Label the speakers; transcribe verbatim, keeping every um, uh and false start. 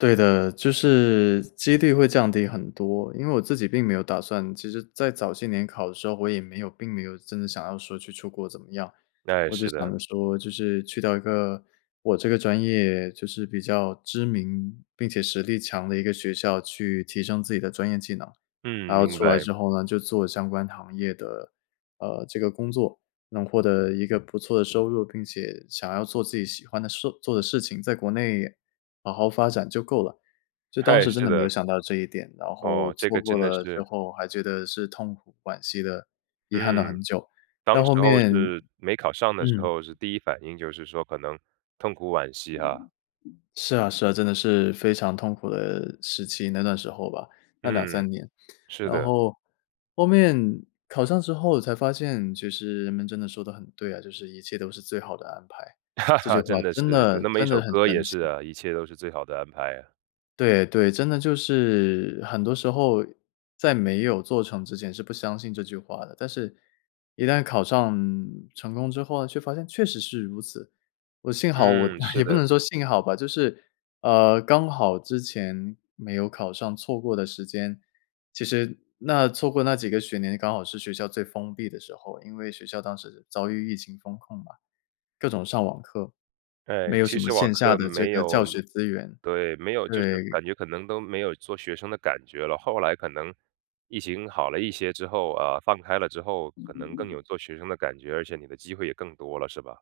Speaker 1: 对的，就是几率会降低很多，因为我自己并没有打算其实在早些年考的时候，我也没有并没有真的想要说去出国怎么样，
Speaker 2: 哎，
Speaker 1: 我只
Speaker 2: 是
Speaker 1: 想
Speaker 2: 的。
Speaker 1: 着说就是去到一个我这个专业就是比较知名并且实力强的一个学校，去提升自己的专业技能，然
Speaker 2: 嗯，
Speaker 1: 后
Speaker 2: 明
Speaker 1: 出来
Speaker 2: 白。
Speaker 1: 之后呢就做相关行业的，呃，这个工作。能获得一个不错的收入，并且想要做自己喜欢的事做的事情，在国内好好发展就够了。就当
Speaker 2: 哎，
Speaker 1: 时真
Speaker 2: 是
Speaker 1: 的没有
Speaker 2: 的。
Speaker 1: 想到这一点，然后
Speaker 2: 哦，这
Speaker 1: 错
Speaker 2: 个
Speaker 1: 过
Speaker 2: 真的
Speaker 1: 了之
Speaker 2: 是。
Speaker 1: 后还觉得是痛苦惋惜地遗憾了
Speaker 2: 嗯，
Speaker 1: 很久，
Speaker 2: 当
Speaker 1: 到
Speaker 2: 时
Speaker 1: 后
Speaker 2: 候
Speaker 1: 面
Speaker 2: 是没考上的时
Speaker 1: 嗯。
Speaker 2: 候是第一反应就是说可能痛苦惋惜哈。
Speaker 1: 是啊是啊，真的是非常痛苦的时期，那段时候吧，那两
Speaker 2: 嗯，
Speaker 1: 三年，
Speaker 2: 是
Speaker 1: 然
Speaker 2: 的。
Speaker 1: 后，后面，考上之后才发现就是人们真的说得很对啊，就是一切都是最好的安排。这句 话
Speaker 2: 真的
Speaker 1: 真
Speaker 2: 是，有
Speaker 1: 的
Speaker 2: 那么一
Speaker 1: 真
Speaker 2: 首
Speaker 1: 的很
Speaker 2: 歌也
Speaker 1: 神奇。
Speaker 2: 是啊，一切都是最好的安排啊。
Speaker 1: 对对，真的就是很多时候在没有做成之前是不相信这句话的，但是一旦考上成功之后呢，却发现确实是如此，我幸好我
Speaker 2: 嗯，是
Speaker 1: 也不
Speaker 2: 的。
Speaker 1: 能说幸好吧，就是，啊，刚好之前没有考上错过的时间，其实那错过那几个学年，刚好是学校最封闭的时候，因为学校当时遭遇疫情封控嘛，各种上网课，
Speaker 2: 哎，
Speaker 1: 没有
Speaker 2: 其
Speaker 1: 什么
Speaker 2: 实网
Speaker 1: 线下
Speaker 2: 课
Speaker 1: 的这
Speaker 2: 没
Speaker 1: 个教
Speaker 2: 有
Speaker 1: 学资源。
Speaker 2: 对，没有就是
Speaker 1: 对。
Speaker 2: 感觉可能都没有做学生的感觉了，后来可能疫情好了一些之后，呃，放开了之后，可能更有做学生的感觉，而且你的机会也更多了是吧？